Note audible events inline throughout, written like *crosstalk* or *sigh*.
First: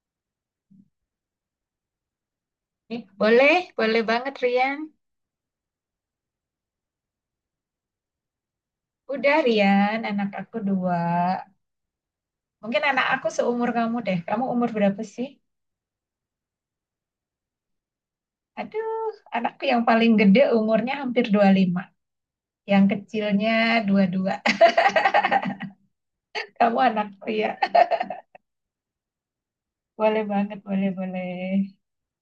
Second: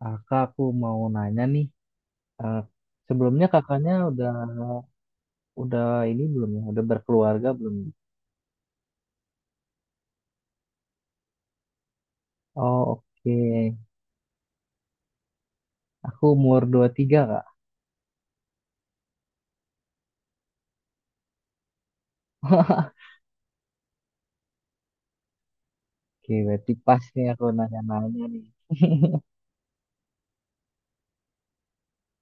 Kakak, aku mau nanya nih, eh, Eh, sebelumnya boleh, kakaknya boleh udah banget, Rian. udah ini belum ya? Udah berkeluarga belum? Udah, Rian, anak aku dua. Mungkin Oh anak aku oke. seumur kamu deh. Kamu umur berapa sih? Aku umur 23 kak. Aduh, anakku yang paling gede umurnya hampir 25. Yang *laughs* kecilnya 22. Oke, *laughs* berarti Kamu pas nih anakku, aku ya. nanya-nanya nih. Boleh banget, boleh, boleh.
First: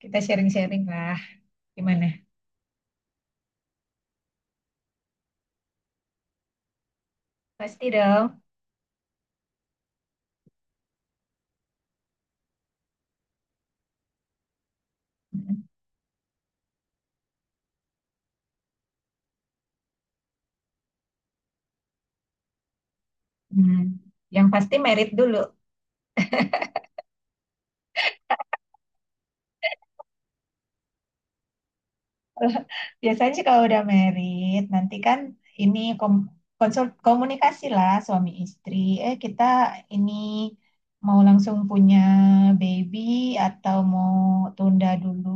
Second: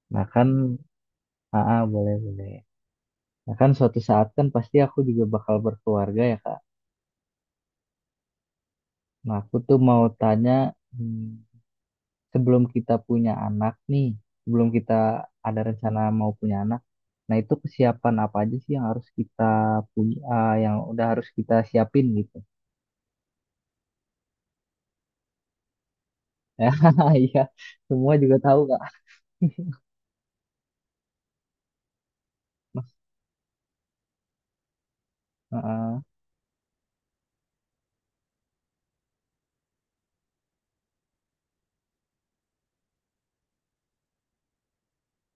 Kita Nah kan, sharing-sharing lah. Gimana? boleh boleh. Nah kan suatu saat kan pasti aku juga bakal berkeluarga ya kak. Pasti dong. Nah aku tuh mau tanya, hmm, sebelum kita punya anak nih, sebelum kita ada rencana mau punya anak, nah itu kesiapan apa aja sih yang harus kita punya, yang udah harus kita siapin gitu? *laughs* Hmm. Yang pasti merit dulu. Ya, iya, semua juga tahu kak. *laughs* Mas, Biasanya sih kalau udah married, nanti kan ini heeh. kom komunikasi lah suami istri. Kita ini mau langsung punya baby atau mau tunda dulu,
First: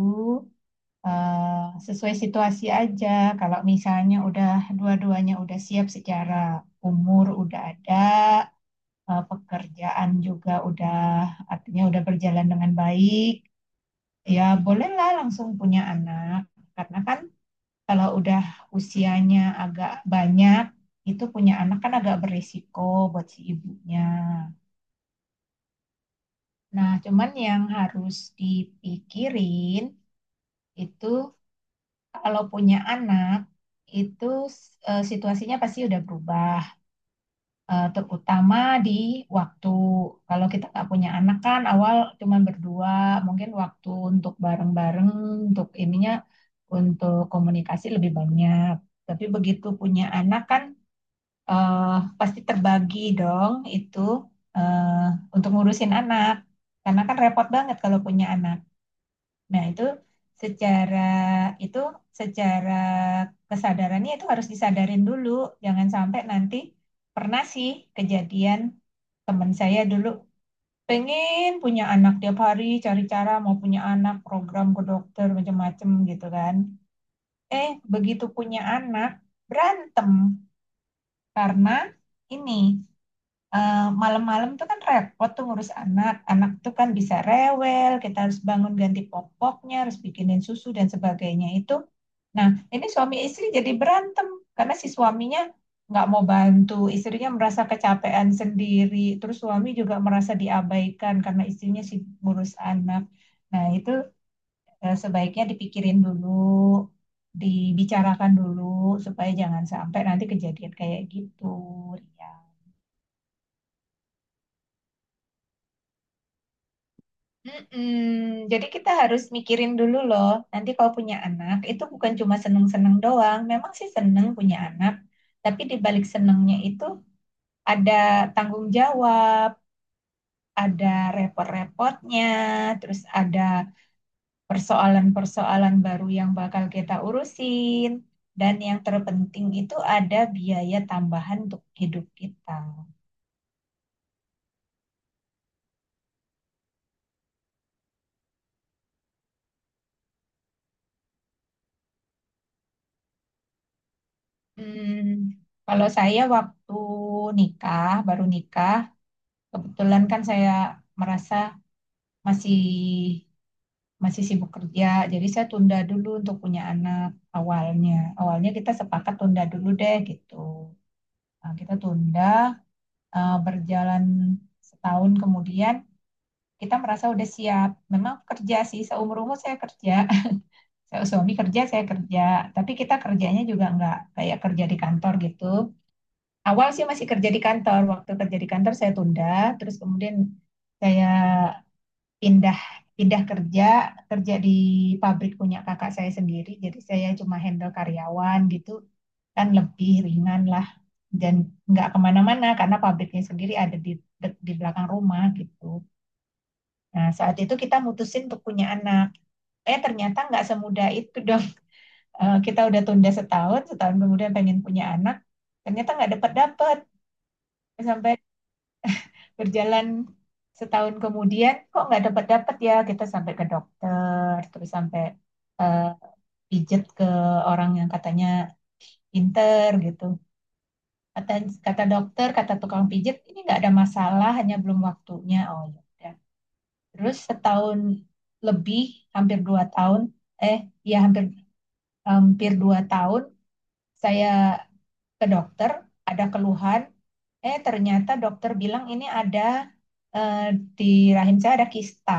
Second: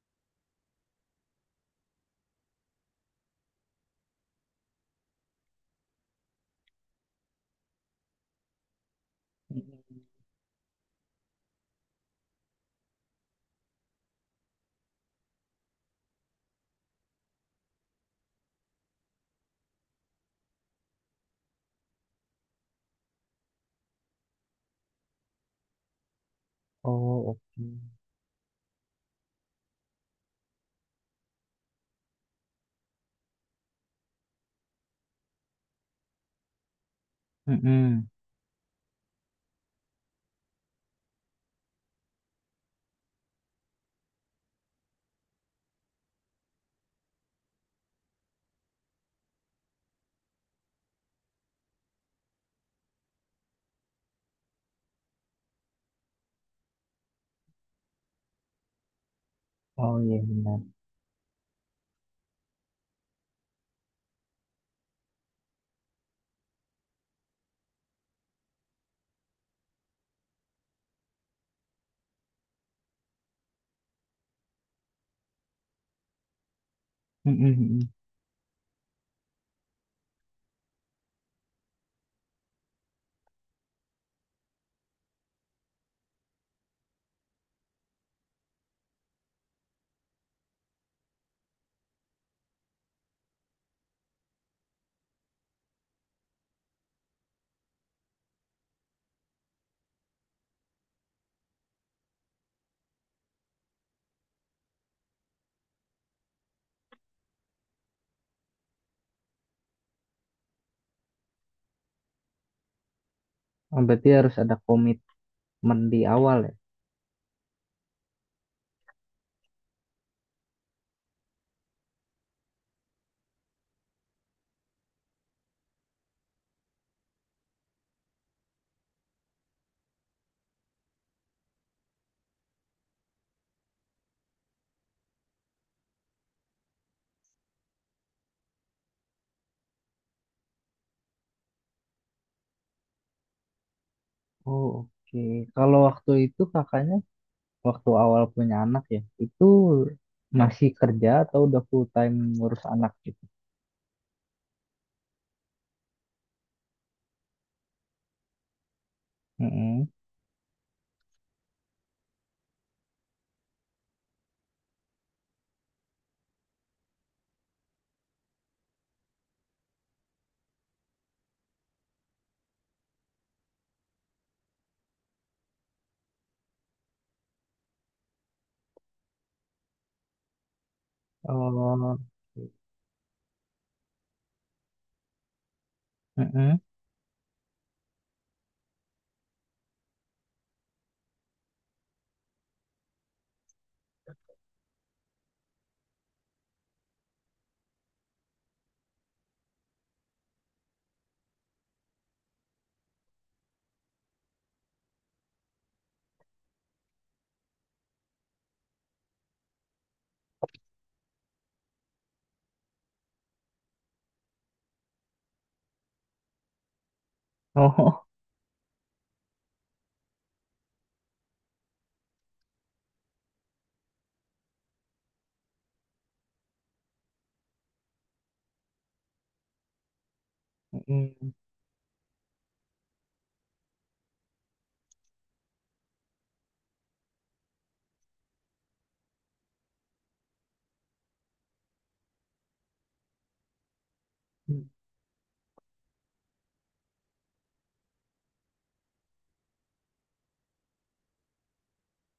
sesuai situasi aja. Kalau misalnya udah dua-duanya udah siap secara umur udah ada, pekerjaan juga udah artinya udah berjalan dengan baik, ya bolehlah langsung punya anak. Karena kan kalau udah usianya agak banyak, itu punya anak kan agak berisiko buat si ibunya. Nah, cuman Oh oke. yang harus dipikirin itu kalau punya anak, itu situasinya pasti udah berubah. Eh, Mm-mm. terutama di waktu. Kalau kita nggak punya anak kan awal cuman berdua, mungkin waktu untuk bareng-bareng, untuk ininya, untuk komunikasi lebih banyak. Tapi begitu punya anak kan eh, pasti terbagi dong itu, eh, untuk ngurusin anak. Karena kan repot banget kalau punya anak. Nah, Oh iya benar. secara itu secara kesadarannya itu harus disadarin dulu. Jangan sampai nanti pernah sih kejadian. Teman saya dulu pengen punya anak, tiap hari cari cara mau punya anak, program ke dokter macam-macam gitu kan. Mm-mm, mm-mm. Begitu punya anak, berantem karena ini, eh, malam-malam tuh kan repot tuh ngurus anak. Anak tuh kan bisa rewel, kita harus bangun ganti popoknya, harus bikinin susu dan sebagainya itu. Nah, ini suami istri jadi berantem karena si suaminya nggak mau bantu, istrinya merasa kecapean sendiri, terus suami juga merasa diabaikan karena istrinya sibuk ngurus anak. Nah, itu sebaiknya dipikirin dulu, dibicarakan dulu supaya jangan sampai nanti kejadian kayak gitu, ya. Oh, berarti harus ada komitmen di awal ya. Mm-mm. Jadi kita harus mikirin dulu loh. Nanti kalau punya anak itu bukan cuma seneng-seneng doang. Memang sih seneng punya anak, tapi di balik senengnya itu ada tanggung jawab, ada repot-repotnya, terus ada persoalan-persoalan baru yang bakal kita urusin, dan yang terpenting itu ada biaya tambahan untuk hidup kita. Oh oke. Kalau waktu itu kakaknya waktu awal punya anak ya, itu masih kerja atau udah full time ngurus anak gitu? Hmm, kalau saya waktu nikah, baru nikah, Mm-mm. kebetulan kan saya merasa masih masih sibuk kerja, jadi saya tunda dulu untuk punya anak awalnya. Awalnya kita sepakat tunda dulu deh gitu. Nah, kita tunda, berjalan setahun kemudian kita merasa udah siap. Memang kerja sih, seumur umur saya kerja. *laughs* Saya suami kerja, saya Oh, kerja. Tapi kita kerjanya juga nggak kayak kerja di kantor gitu. mm-mm. Awal sih masih kerja di kantor. Waktu kerja di kantor saya tunda, terus kemudian saya pindah pindah kerja, di pabrik punya kakak saya sendiri, jadi saya cuma handle karyawan gitu, kan lebih ringan lah, dan nggak kemana-mana karena pabriknya sendiri ada di di belakang rumah gitu. Nah, saat itu kita mutusin untuk punya anak. Ternyata nggak semudah itu dong. *laughs* Kita udah tunda setahun, setahun kemudian pengen punya anak, ternyata nggak dapat dapat. Oh, Sampai berjalan setahun kemudian, kok nggak dapat dapat ya, kita sampai ke dokter, terus sampai eh, pijet ke orang yang katanya pinter gitu. *laughs* mm-mm. Kata kata dokter, kata tukang pijet, ini nggak ada masalah, hanya belum waktunya. Oh, ya, udah. Terus setahun lebih, hampir 2 tahun, eh ya, hampir hampir 2 tahun saya ke dokter, ada keluhan. Ternyata dokter bilang ini ada, eh, di rahim saya ada kista.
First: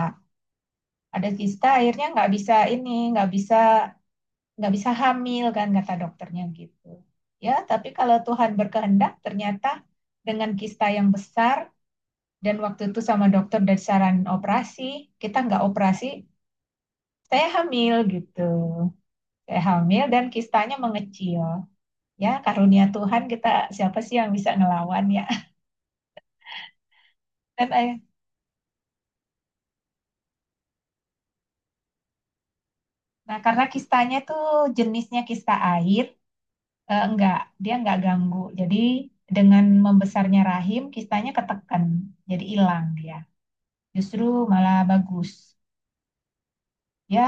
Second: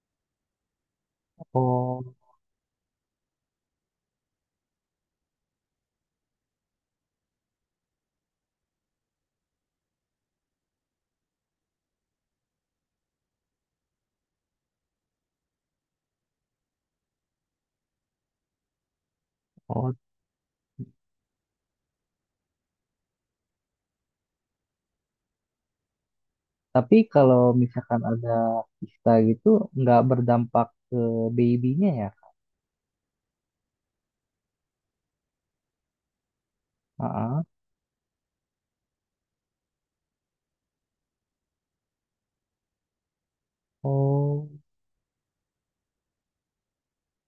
Ada kista, akhirnya Oh, nggak bisa ini, nggak bisa hamil kan kata dokternya gitu. Ya, tapi kalau Tuhan berkehendak, ternyata dengan kista yang besar, dan waktu itu sama dokter dari saran operasi, kita nggak operasi, saya hamil gitu. Saya oh. hamil dan kistanya mengecil. Ya, karunia Tuhan, kita siapa sih yang bisa ngelawan, ya. Tapi kalau *laughs* Dan misalkan ada kista gitu, nggak berdampak ke babynya ya? nah, karena kistanya tuh jenisnya kista air, enggak, Heeh. dia enggak ganggu. Jadi dengan membesarnya rahim, kistanya ketekan, jadi hilang dia. Justru Oh, malah bagus. Ya,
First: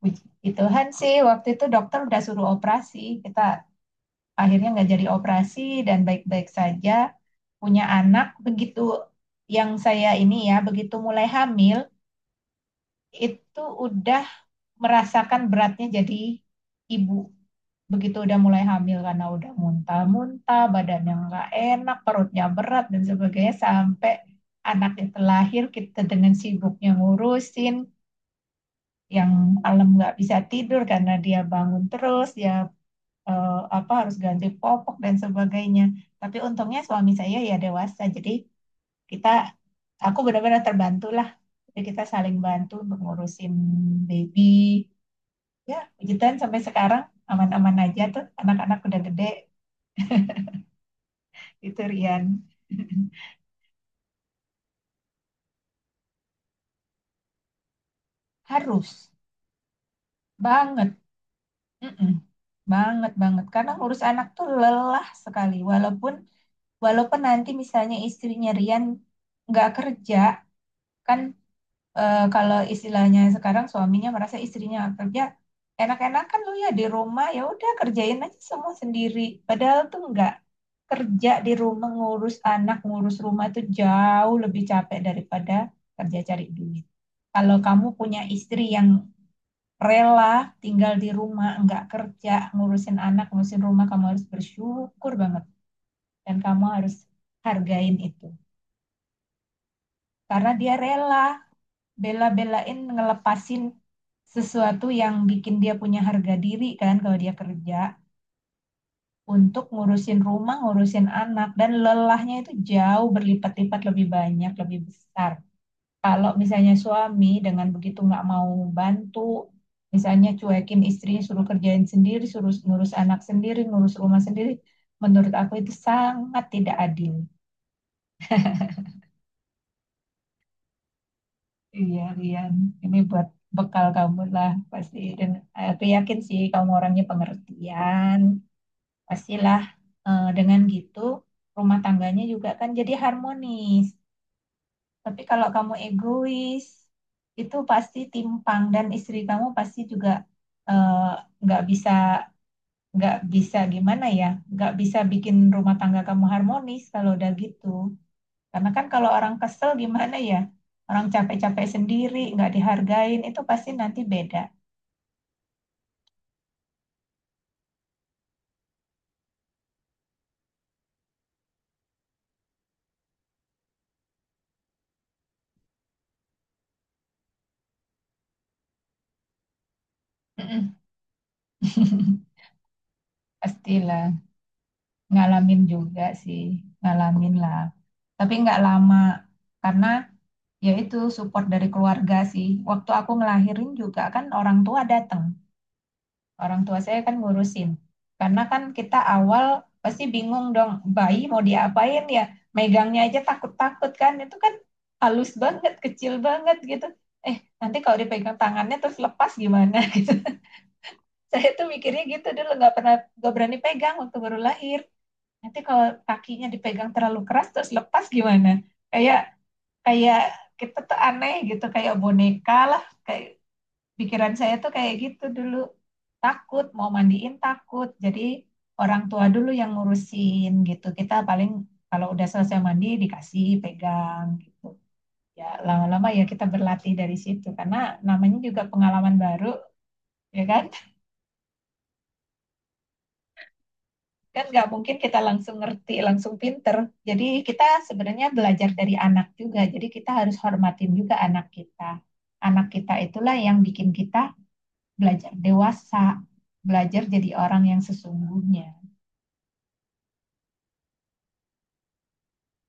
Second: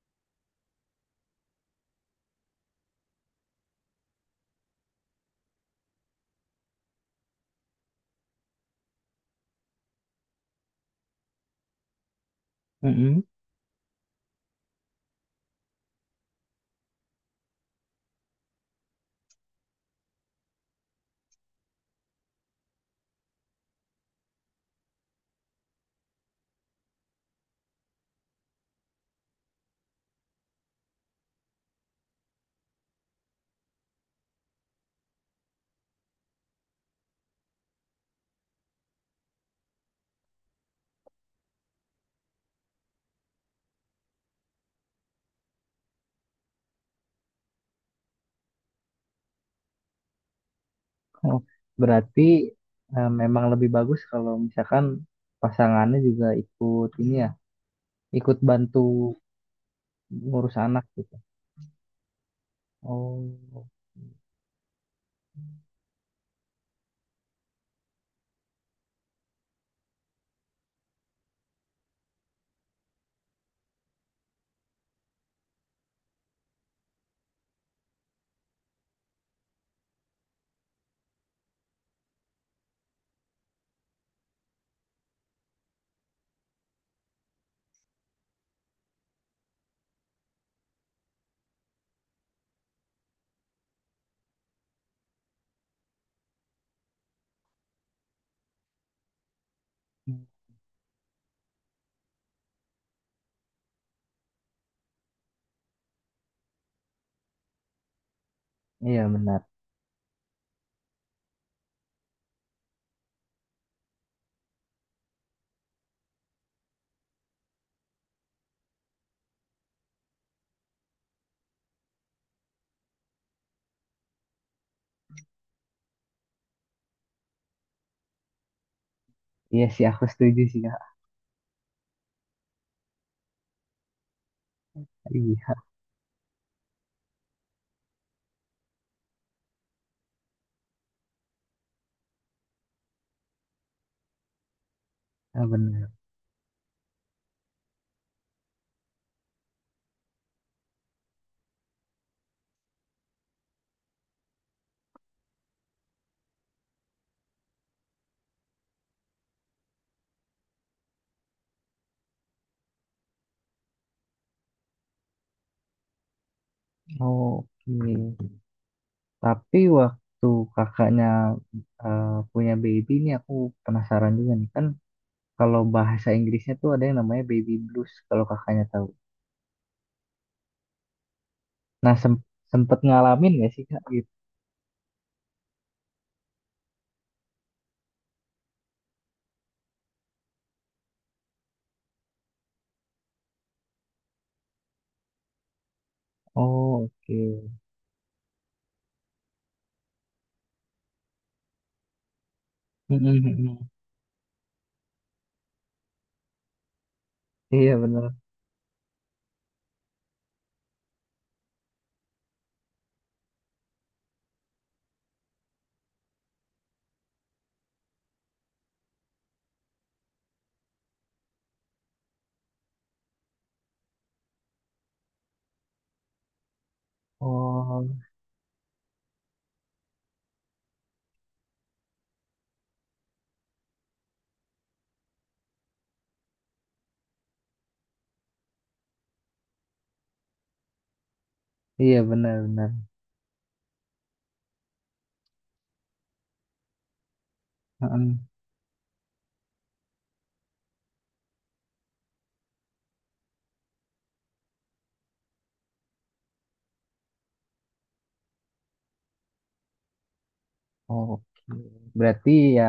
puji Tuhan sih waktu itu dokter udah suruh operasi. Kita akhirnya nggak jadi operasi dan baik-baik saja. Punya anak begitu, yang saya ini ya, begitu mulai hamil mm-mm. itu udah merasakan beratnya jadi ibu. Begitu udah mulai hamil karena udah muntah-muntah, badannya nggak enak, perutnya berat dan sebagainya, sampai anak itu lahir kita dengan sibuknya ngurusin. Yang malam nggak bisa tidur karena dia bangun terus, dia apa, harus ganti popok dan sebagainya. Tapi untungnya suami saya ya dewasa, jadi kita aku benar-benar terbantu lah. Jadi kita saling bantu untuk ngurusin baby. Ya, puji Tuhan sampai sekarang aman-aman aja tuh, anak-anak udah gede, Oh, itu berarti Rian. *laughs* Memang lebih bagus kalau misalkan pasangannya juga ikut ini ya, ikut bantu Harus ngurus anak banget. gitu. Mm-mm. Banget, banget. Oh, Karena ngurus anak tuh lelah sekali, walaupun. Walaupun nanti misalnya istrinya Rian nggak kerja, kan kalau istilahnya sekarang suaminya merasa istrinya nggak kerja, enak-enak kan lu ya di rumah, ya udah kerjain aja semua sendiri. Padahal tuh nggak, kerja di rumah ngurus anak, ngurus rumah itu jauh lebih capek daripada kerja cari duit. Kalau kamu punya istri yang rela tinggal di rumah, nggak kerja, ngurusin anak, ngurusin rumah, kamu harus bersyukur banget, dan kamu harus hargain itu. mm. Karena dia rela bela-belain ngelepasin sesuatu yang bikin dia punya harga diri, kan kalau dia kerja Iya benar. untuk ngurusin rumah, ngurusin anak, dan lelahnya itu jauh berlipat-lipat, lebih banyak, lebih besar. Kalau misalnya suami dengan begitu nggak mau bantu, misalnya cuekin istrinya, suruh kerjain sendiri, suruh ngurus anak sendiri, ngurus rumah sendiri, menurut aku itu sangat tidak adil. Iya sih, aku setuju sih kak. Iya, Rian. Ini buat bekal kamu lah pasti. Dan Iya, aku yakin sih kamu orangnya pengertian. Pastilah, dengan gitu rumah tangganya juga kan jadi harmonis. Tapi kalau kamu benar. egois, itu pasti timpang, dan istri kamu pasti juga eh, nggak bisa, gimana ya, nggak bisa bikin rumah tangga kamu harmonis kalau udah gitu. Karena kan kalau orang kesel gimana ya? Orang capek-capek sendiri, nggak dihargain, itu pasti nanti beda. Oke. Tapi waktu kakaknya punya baby ini aku penasaran juga nih kan kalau bahasa Inggrisnya tuh ada yang namanya baby blues kalau kakaknya tahu. *laughs* Mm-mm. Nah sem- Sempet ngalamin gak sih kak gitu? Pastilah, ngalamin juga sih, ngalamin lah. Tapi nggak lama, karena ya itu support dari keluarga sih. Waktu aku ngelahirin juga kan orang tua datang. Orang tua Oh saya kan oke. ngurusin. Karena kan kita awal pasti bingung dong, bayi mau diapain ya? Megangnya Mm-mm, aja mm-mm. takut-takut kan. Itu kan halus banget, kecil banget gitu. Nanti Iya kalau benar. dipegang tangannya terus lepas gimana gitu. *laughs* Saya tuh mikirnya gitu dulu, nggak pernah, nggak berani pegang waktu baru lahir. Nanti kalau kakinya dipegang terlalu keras terus lepas gimana? Kayak kayak kita tuh aneh gitu, kayak boneka lah, kayak pikiran saya tuh kayak gitu dulu. Takut, mau mandiin Oh takut. Jadi orang tua dulu yang ngurusin gitu. Kita paling kalau udah selesai mandi dikasih pegang gitu. Ya lama-lama ya kita berlatih dari situ. Karena namanya juga pengalaman baru, ya kan? *laughs* iya benar-benar. Kan nggak mungkin kita langsung ngerti, langsung pinter. Jadi kita sebenarnya belajar dari anak juga. Jadi kita harus hormatin juga anak kita. Anak kita itulah yang bikin kita belajar dewasa, belajar jadi orang yang sesungguhnya. Oke. Berarti ya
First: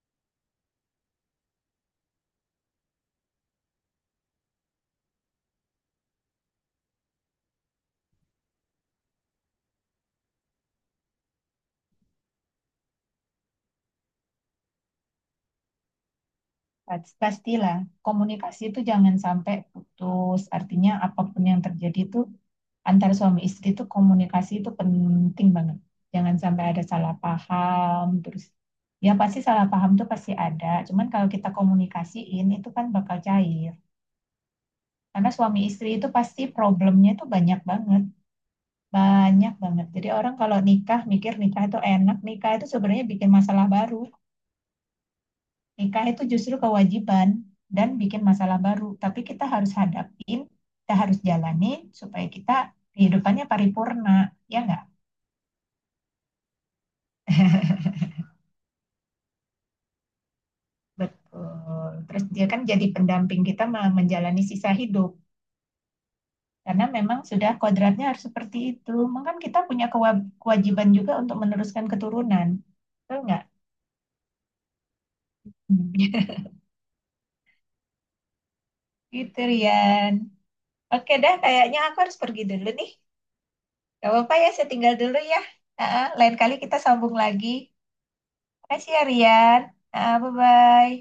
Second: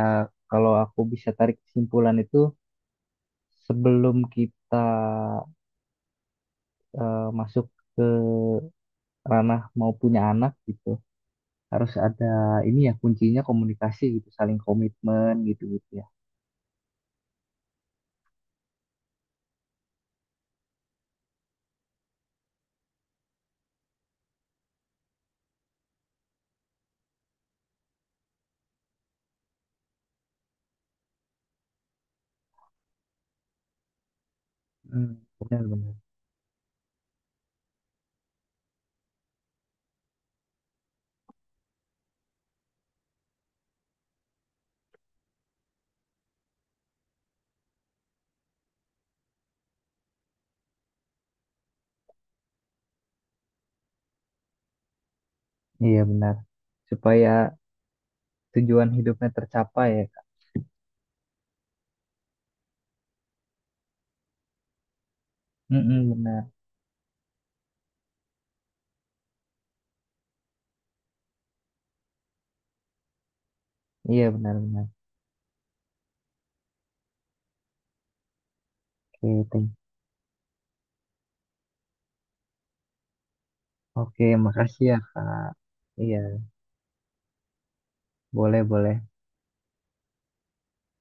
kalau aku bisa tarik kesimpulan itu sebelum kita masuk ke ranah mau punya anak gitu. Harus ada ini ya kuncinya komunikasi gitu, saling komitmen gitu-gitu ya. Pastilah komunikasi itu jangan sampai putus. Artinya apapun yang terjadi itu antara suami istri itu komunikasi itu penting banget. Jangan sampai ada salah paham, terus ya pasti salah paham tuh pasti ada. Cuman kalau kita komunikasiin itu kan bakal cair. Hmm, Karena suami istri benar-benar. itu pasti problemnya itu banyak banget, banyak banget. Jadi orang kalau nikah mikir nikah itu enak, nikah itu sebenarnya bikin masalah baru. Nikah itu justru kewajiban dan bikin masalah baru. Tapi kita harus hadapin, kita harus jalani supaya kita kehidupannya paripurna, ya nggak? Iya benar. Supaya tujuan hidupnya tercapai ya, Kak. Betul. Terus dia kan jadi pendamping kita menjalani sisa hidup. Mm-mm, benar. Karena memang sudah kodratnya harus seperti itu. Mungkin kita punya kewajiban juga untuk meneruskan keturunan. Betul nggak? *laughs* Iya benar-benar. Hmm. Gitu, Oke, thank- Rian. Oke dah, kayaknya aku harus pergi dulu nih. Gak Oke, apa-apa ya, saya makasih tinggal ya, dulu ya. Kak. Iya, Lain kali kita sambung lagi. Makasih boleh-boleh. ya, Rian. Bye-bye.